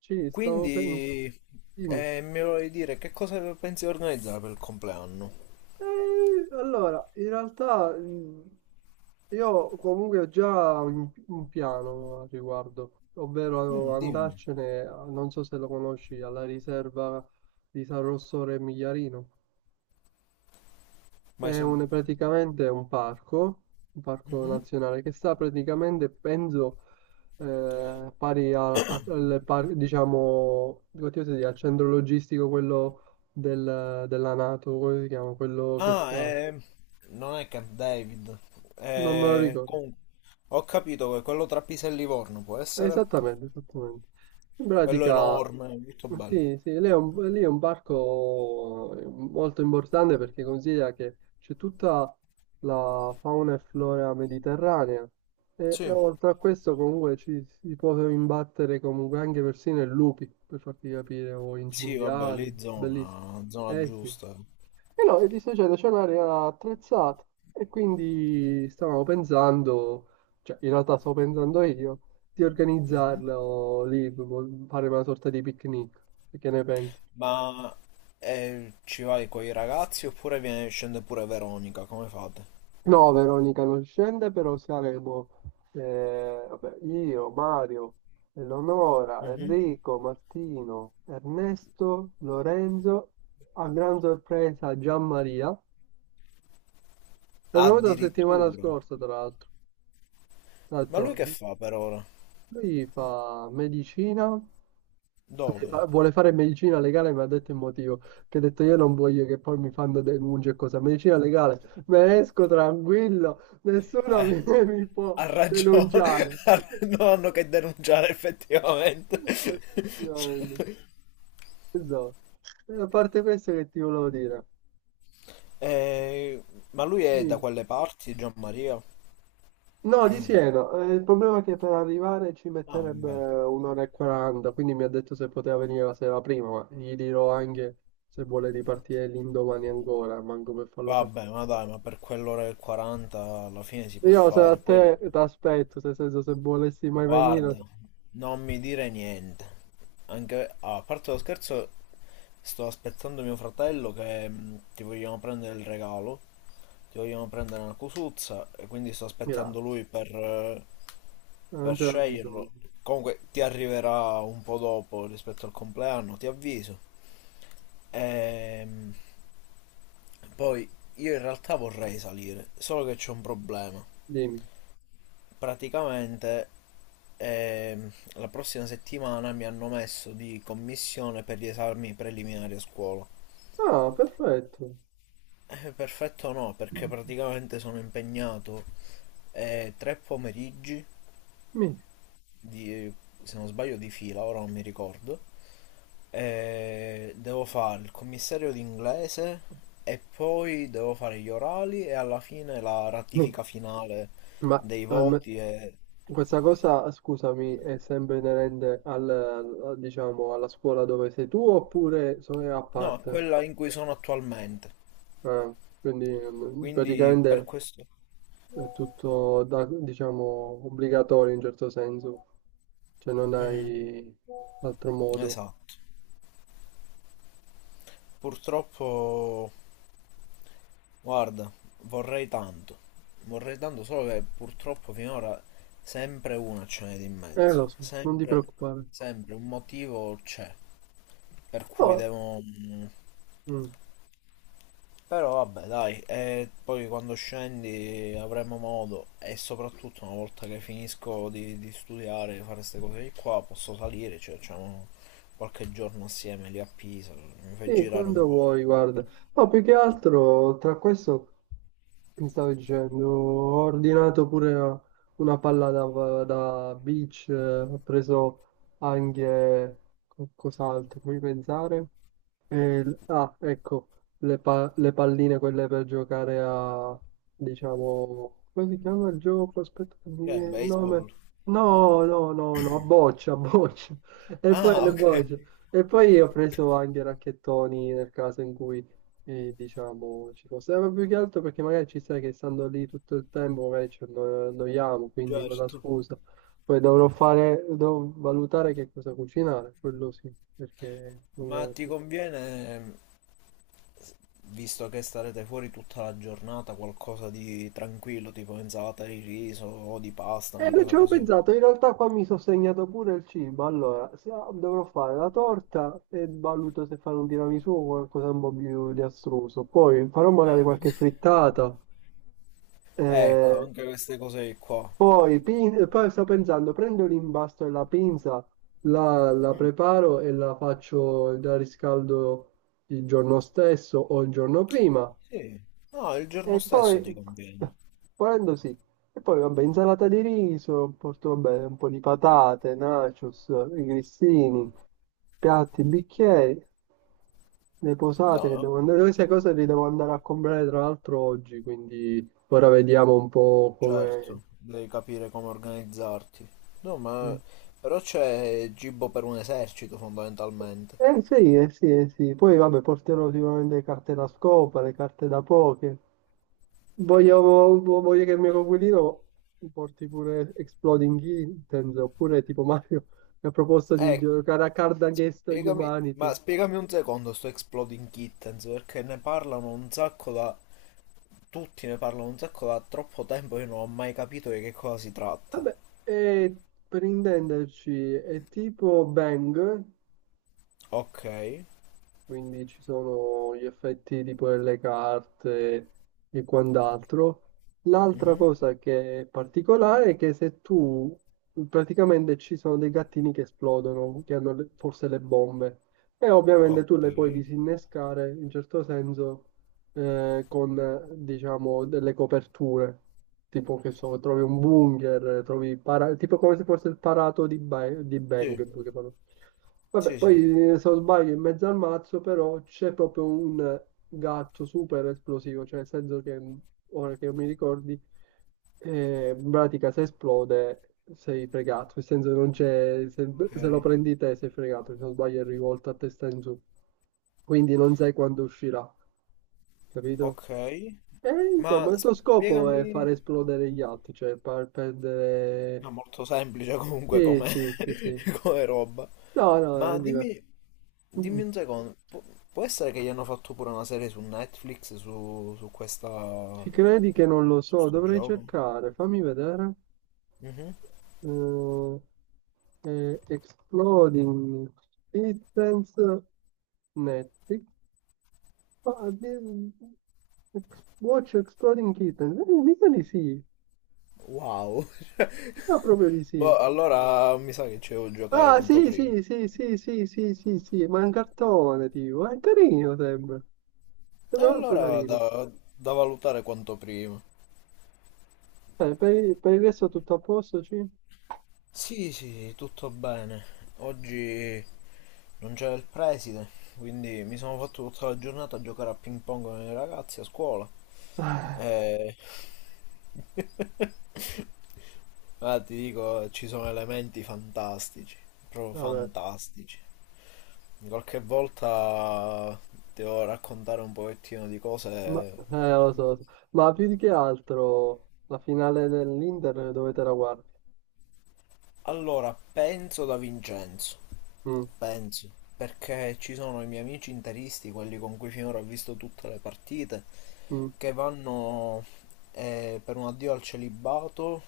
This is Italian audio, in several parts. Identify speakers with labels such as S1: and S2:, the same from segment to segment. S1: Sì, stavo pensando.
S2: Quindi
S1: Dimmi.
S2: mi volevi dire che cosa pensi di organizzare per il compleanno?
S1: Eh, allora, in realtà io comunque ho già un piano al riguardo, ovvero
S2: Mm, dimmi.
S1: andarcene, non so se lo conosci, alla riserva di San Rossore e Migliarino.
S2: Mai sen-
S1: Praticamente un parco
S2: Mhm.
S1: nazionale che sta praticamente, penso, pari a- a- al, par- diciamo, come ti posso dire, al centro logistico, quello della NATO, come si chiama? Quello che
S2: Ah,
S1: sta,
S2: non è Camp David.
S1: non me lo ricordo.
S2: Con- Ho capito che quello tra Pisa e Livorno può essere.
S1: Esattamente, esattamente. In
S2: Quello
S1: pratica,
S2: enorme, molto bello.
S1: sì, sì, lì è un parco molto importante perché considera che c'è tutta la fauna e flora mediterranea e
S2: Sì,
S1: oltre a questo comunque ci si può imbattere comunque anche persino in lupi, per farti capire, o in
S2: sì, vabbè,
S1: cinghiali,
S2: lì
S1: bellissimo.
S2: zona, zona
S1: Eh sì,
S2: giusta.
S1: e no, e ti sto dicendo, c'è un'area attrezzata e quindi stavamo pensando, cioè in realtà stavo pensando io, di
S2: Mhm.
S1: organizzarlo lì, proprio fare una sorta di picnic. E che ne pensi?
S2: Ma ci vai con i ragazzi oppure viene- scende pure Veronica? Come fate?
S1: No, Veronica non scende, però saremo vabbè, io, Mario, Eleonora,
S2: Mhm.
S1: Enrico, Martino, Ernesto, Lorenzo, a gran sorpresa Gianmaria. È venuto la settimana
S2: Addirittura.
S1: scorsa, tra l'altro. Tra
S2: Ma lui
S1: l'altro.
S2: che fa per ora?
S1: Lui fa medicina,
S2: Dove?
S1: vuole fare medicina legale, mi ha detto il motivo, che ha detto io non voglio che poi mi fanno denunce e cosa, medicina legale, me esco tranquillo, nessuno
S2: Eh,
S1: mi, mi può
S2: Ha ragione,
S1: denunciare.
S2: ha- non hanno che denunciare effettivamente. Cioè,
S1: Effettivamente, esatto. E a parte questo che ti volevo dire,
S2: eh, ma lui è da
S1: dimmi.
S2: quelle parti, Gianmaria?
S1: No, di Siena. Il problema è che per arrivare ci
S2: Ah,
S1: metterebbe
S2: vabbè.
S1: un'ora e quaranta, quindi mi ha detto se poteva venire la sera prima, ma gli dirò anche se vuole ripartire l'indomani ancora, manco per farlo
S2: Vabbè,
S1: partire.
S2: ma dai, ma per quell'ora e 40 alla fine si può
S1: Io se a
S2: fare. Poi
S1: te ti aspetto, nel senso se volessi mai venire,
S2: guarda,
S1: se-
S2: non mi dire niente. Anche ah, a parte lo scherzo, sto aspettando mio fratello che ti vogliamo prendere il regalo. Ti vogliamo prendere una cosuzza e quindi sto aspettando
S1: grazie,
S2: lui
S1: non
S2: per
S1: c'era
S2: sceglierlo.
S1: bisogno.
S2: Comunque ti arriverà un po' dopo rispetto al compleanno, ti avviso. Ehm, Poi io in realtà vorrei salire, solo che c'è un problema.
S1: Dimmi.
S2: Praticamente ehm, la prossima settimana mi hanno messo di commissione per gli esami preliminari a scuola.
S1: Ah, perfetto.
S2: Perfetto no, perché praticamente sono impegnato tre pomeriggi
S1: Mi.
S2: di, se non sbaglio di fila, ora non mi ricordo. Devo fare il commissario d'inglese e poi devo fare gli orali e alla fine la ratifica finale
S1: Ma
S2: dei
S1: alme-
S2: voti e...
S1: questa cosa, scusami, è sempre inerente al, diciamo, alla scuola dove sei tu oppure è a
S2: No,
S1: parte?
S2: quella in cui sono attualmente.
S1: Ah, quindi
S2: Quindi per
S1: praticamente
S2: questo...
S1: è tutto, diciamo, obbligatorio in certo senso, cioè non
S2: Mm,
S1: hai altro modo.
S2: esatto. Purtroppo, guarda, vorrei tanto. Vorrei tanto, solo che purtroppo finora sempre una ce n'è di mezzo.
S1: Lo so, non ti
S2: Sempre,
S1: preoccupare.
S2: sempre un motivo c'è per cui
S1: No,
S2: devo... mm,
S1: mm,
S2: però vabbè, dai, e poi quando scendi avremo modo e soprattutto una volta che finisco di studiare, di fare queste cose di qua, posso salire, cioè facciamo qualche giorno assieme lì a Pisa, mi fai
S1: sì,
S2: girare
S1: quando
S2: un po'.
S1: vuoi, guarda. No, più che altro tra questo. Mi stavo dicendo, ho ordinato pure una palla da, da beach, ho preso anche cos'altro, fammi pensare. Ah, ecco, le palline quelle per giocare a, diciamo, come si chiama il gioco? Aspetta che mi
S2: Che è
S1: viene il nome.
S2: baseball?
S1: No, no, no, no, a boccia, a boccia. E poi
S2: Ah,
S1: le
S2: ok,
S1: bocce. E poi ho preso anche racchettoni nel caso in cui, diciamo, ci fosse. Ma più che altro perché magari ci sai che stando lì tutto il tempo, magari annoiamo, quindi con la
S2: certo.
S1: scusa. Poi dovrò fare, devo valutare che cosa cucinare, quello sì, perché non
S2: Ma
S1: ho.
S2: ti conviene, visto che starete fuori tutta la giornata, qualcosa di tranquillo, tipo insalata di riso o di pasta, una
S1: Non
S2: cosa
S1: ci avevo
S2: così?
S1: pensato, in realtà qua mi sono segnato pure il cibo, allora se- dovrò fare la torta e valuto se fare un tiramisù o qualcosa un po' più di astruso, poi farò magari
S2: Ah.
S1: qualche frittata,
S2: Ecco,
S1: eh,
S2: anche queste cose qua.
S1: poi, poi sto pensando, prendo l'imbasto e la pinza, la
S2: Mm,
S1: preparo e la faccio, la riscaldo il giorno stesso o il giorno prima
S2: sì, no, il giorno
S1: e
S2: stesso
S1: poi,
S2: ti conviene.
S1: volendo sì, e poi vabbè, insalata di riso, porto vabbè, un po' di patate, nachos, i grissini, piatti, bicchieri, le posate che devo
S2: No,
S1: andare, queste cose le devo andare a comprare tra l'altro oggi, quindi ora vediamo un po' come...
S2: certo, devi capire come organizzarti. No, ma però c'è cibo per un esercito fondamentalmente.
S1: Eh sì, eh sì, eh sì. Poi vabbè, porterò sicuramente le carte da scopa, le carte da poker. Voglio che il mio coinquilino porti pure Exploding Kittens, oppure tipo Mario mi ha proposto di
S2: Ecco,
S1: giocare a Card Against
S2: spiegami, ma
S1: Humanity.
S2: spiegami un secondo sto Exploding Kittens perché ne parlano un sacco da tutti ne parlano un sacco da troppo tempo, io non ho mai capito di che cosa si tratta.
S1: Vabbè, e per intenderci è tipo Bang,
S2: Ok.
S1: quindi ci sono gli effetti tipo delle carte e quant'altro. L'altra
S2: Mhm.
S1: cosa che è particolare è che se tu praticamente ci sono dei gattini che esplodono, che hanno le- forse le bombe, e ovviamente
S2: Ok.
S1: tu le puoi disinnescare in certo senso con diciamo delle coperture. Tipo che so, trovi un bunker, trovi tipo come se fosse il parato di, di Bang,
S2: Sì,
S1: in poche parole. Vabbè,
S2: sì, sì.
S1: poi se non sbaglio in mezzo al mazzo però c'è proprio un gatto super esplosivo, cioè nel senso che ora che mi ricordi, in pratica se esplode sei fregato, nel senso che non c'è, se lo
S2: Ok,
S1: prendi te sei fregato, se non sbaglio è rivolto a testa in su, quindi non sai quando uscirà, capito?
S2: ok.
S1: E
S2: Ma
S1: insomma il tuo scopo è
S2: spiegami,
S1: far esplodere gli altri, cioè far
S2: no,
S1: perdere...
S2: molto semplice comunque
S1: Sì,
S2: come,
S1: sì, sì, sì.
S2: come roba.
S1: No, no, è
S2: Ma
S1: diverso.
S2: dimmi, dimmi un secondo, pu- può essere che gli hanno fatto pure una serie su Netflix su questa,
S1: Ci credi che non lo
S2: su
S1: so,
S2: sto
S1: dovrei
S2: gioco?
S1: cercare, fammi vedere.
S2: Mhm.
S1: Eh, Exploding Kittens Netflix. Ah, Watch Exploding Kittens. Mica di sì,
S2: Wow.
S1: mica proprio di
S2: Boh,
S1: sì.
S2: allora mi sa che ci devo giocare
S1: Ah,
S2: quanto
S1: sì,
S2: prima.
S1: sì, sì, sì, sì, sì, sì, sì, ma è un cartone, tipo. È carino, sembra.
S2: E
S1: Sembra molto
S2: allora
S1: carino.
S2: da, da valutare quanto prima.
S1: Il per il resto tutto a posto, sì?
S2: Sì, sì, tutto bene. Oggi non c'era il preside, quindi mi sono fatto tutta la giornata a giocare a ping pong con i ragazzi a scuola. E... Ma ti dico, ci sono elementi fantastici, proprio
S1: Ah, vabbè.
S2: fantastici. Qualche volta devo raccontare un pochettino di
S1: Ma,
S2: cose.
S1: lo so, lo so. Ma più di che altro la finale dell'Inter dove te la guardi?
S2: Allora, penso da Vincenzo.
S1: Mm,
S2: Penso, perché ci sono i miei amici interisti, quelli con cui finora ho visto tutte le partite,
S1: mm.
S2: che vanno per un addio al celibato,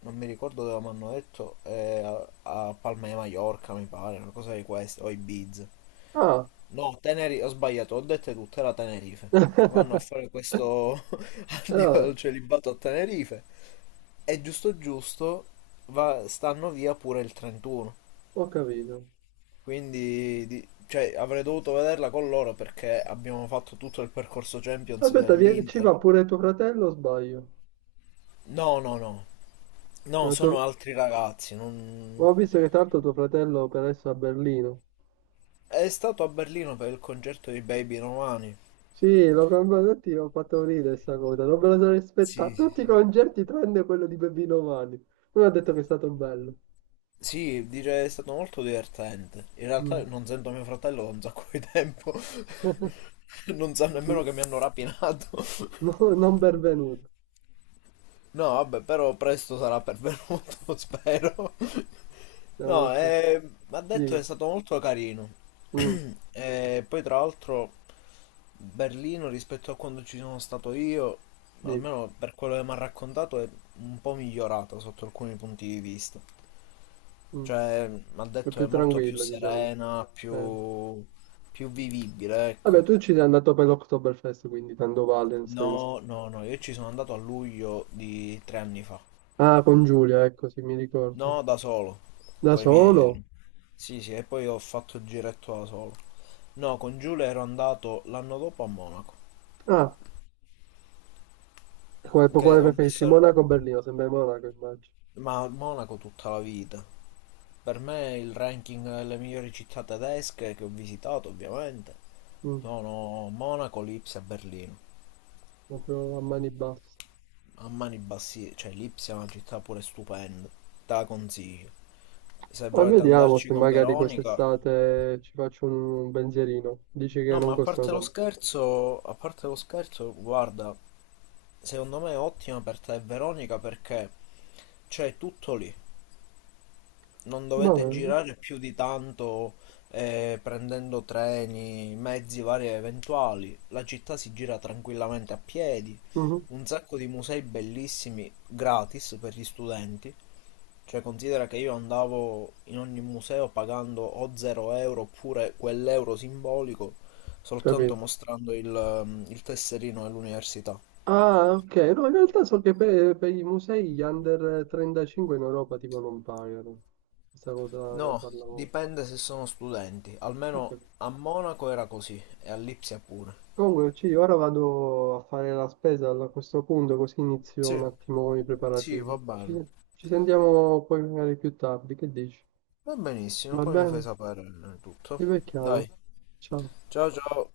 S2: non mi ricordo dove mi hanno detto, a Palma di Mallorca mi pare, una cosa di queste, o Ibiza.
S1: Ah,
S2: No, Tenerife, ho sbagliato, ho detto tutte, era Tenerife. Vanno a fare questo addio
S1: Vabbè,
S2: al celibato a Tenerife. E giusto giusto va- stanno via pure il 31.
S1: ho capito.
S2: Quindi di- cioè, avrei dovuto vederla con loro perché abbiamo fatto tutto il percorso Champions
S1: Aspetta, ci
S2: dell'Inter.
S1: va pure tuo fratello o sbaglio?
S2: No, no, no. No,
S1: Eh,
S2: sono
S1: tuo-
S2: altri ragazzi. Non-
S1: Ho visto che tanto tuo fratello per adesso è a Berlino.
S2: è stato a Berlino per il concerto di Baby Romani.
S1: Sì, l'ho cambiato, tutti ho fatto ridere questa cosa, non me la sono aspettata.
S2: Sì, sì,
S1: Tutti i
S2: sì.
S1: concerti tranne quello di Bebino Mani. Lui ha detto che è stato bello.
S2: Sì, dice è stato molto divertente. In
S1: Mm.
S2: realtà non sento mio fratello da un sacco di tempo. Non sa nemmeno
S1: Dici,
S2: che mi hanno rapinato.
S1: no, non benvenuto.
S2: No, vabbè, però presto sarà pervenuto, spero.
S1: Siamo
S2: No,
S1: qui.
S2: ha detto che è
S1: Dimmi,
S2: stato molto carino.
S1: mm,
S2: E poi tra l'altro Berlino rispetto a quando ci sono stato io,
S1: dimmi.
S2: almeno per quello che mi ha raccontato, è un po' migliorata sotto alcuni punti di vista.
S1: Mm,
S2: Cioè, mi ha
S1: è
S2: detto che
S1: più
S2: è molto più
S1: tranquilla, diciamo.
S2: serena,
S1: Eh.
S2: più, più vivibile,
S1: Vabbè,
S2: ecco.
S1: tu ci sei andato per l'Oktoberfest, quindi tanto vale, nel
S2: No,
S1: senso.
S2: no, no, io ci sono andato a luglio di 3 anni fa.
S1: Ah, con Giulia, ecco, sì, mi ricordo.
S2: No, da solo,
S1: Da
S2: con i miei ero.
S1: solo?
S2: Sì, sì, e poi ho fatto il giretto da solo. No, con Giulia ero andato l'anno dopo a Monaco,
S1: Ah, quale,
S2: che
S1: quale
S2: ho
S1: preferisci?
S2: messo...
S1: Monaco o Berlino? Sembra Monaco, immagino.
S2: Ma a Monaco tutta la vita. Per me il ranking delle migliori città tedesche che ho visitato, ovviamente,
S1: Mm,
S2: sono Monaco, Lipsia e Berlino.
S1: proprio a mani basse.
S2: A mani bassine, cioè Lipsia è una città pure stupenda, te la consiglio. Se
S1: Ma
S2: volete
S1: vediamo
S2: andarci
S1: se
S2: con
S1: magari
S2: Veronica...
S1: quest'estate ci faccio un pensierino. Dici che
S2: No,
S1: non
S2: ma a
S1: costano
S2: parte lo
S1: tanto.
S2: scherzo, a parte lo scherzo, guarda, secondo me è ottima per te, e Veronica, perché c'è tutto lì. Non
S1: Va
S2: dovete
S1: bene.
S2: girare più di tanto prendendo treni, mezzi vari e eventuali. La città si gira tranquillamente a piedi.
S1: Mhm,
S2: Un sacco di musei bellissimi gratis per gli studenti. Cioè, considera che io andavo in ogni museo pagando o 0 euro oppure quell'euro simbolico soltanto
S1: capito.
S2: mostrando il tesserino dell'università.
S1: Ah, ok. No, in realtà so che per i musei gli under 35 in Europa tipo non pagano. Questa cosa ne
S2: No,
S1: parlavamo.
S2: dipende se sono studenti. Almeno
S1: Ok.
S2: a Monaco era così e a Lipsia pure.
S1: Comunque, sì, ora vado a fare la spesa a questo punto, così inizio
S2: Sì,
S1: un attimo con i
S2: sì, va
S1: preparativi.
S2: bene.
S1: Ci sentiamo poi magari più tardi, che dici?
S2: Va benissimo,
S1: Va
S2: poi mi fai
S1: bene?
S2: sapere tutto.
S1: Ci becchiamo.
S2: Dai,
S1: Ciao.
S2: ciao ciao.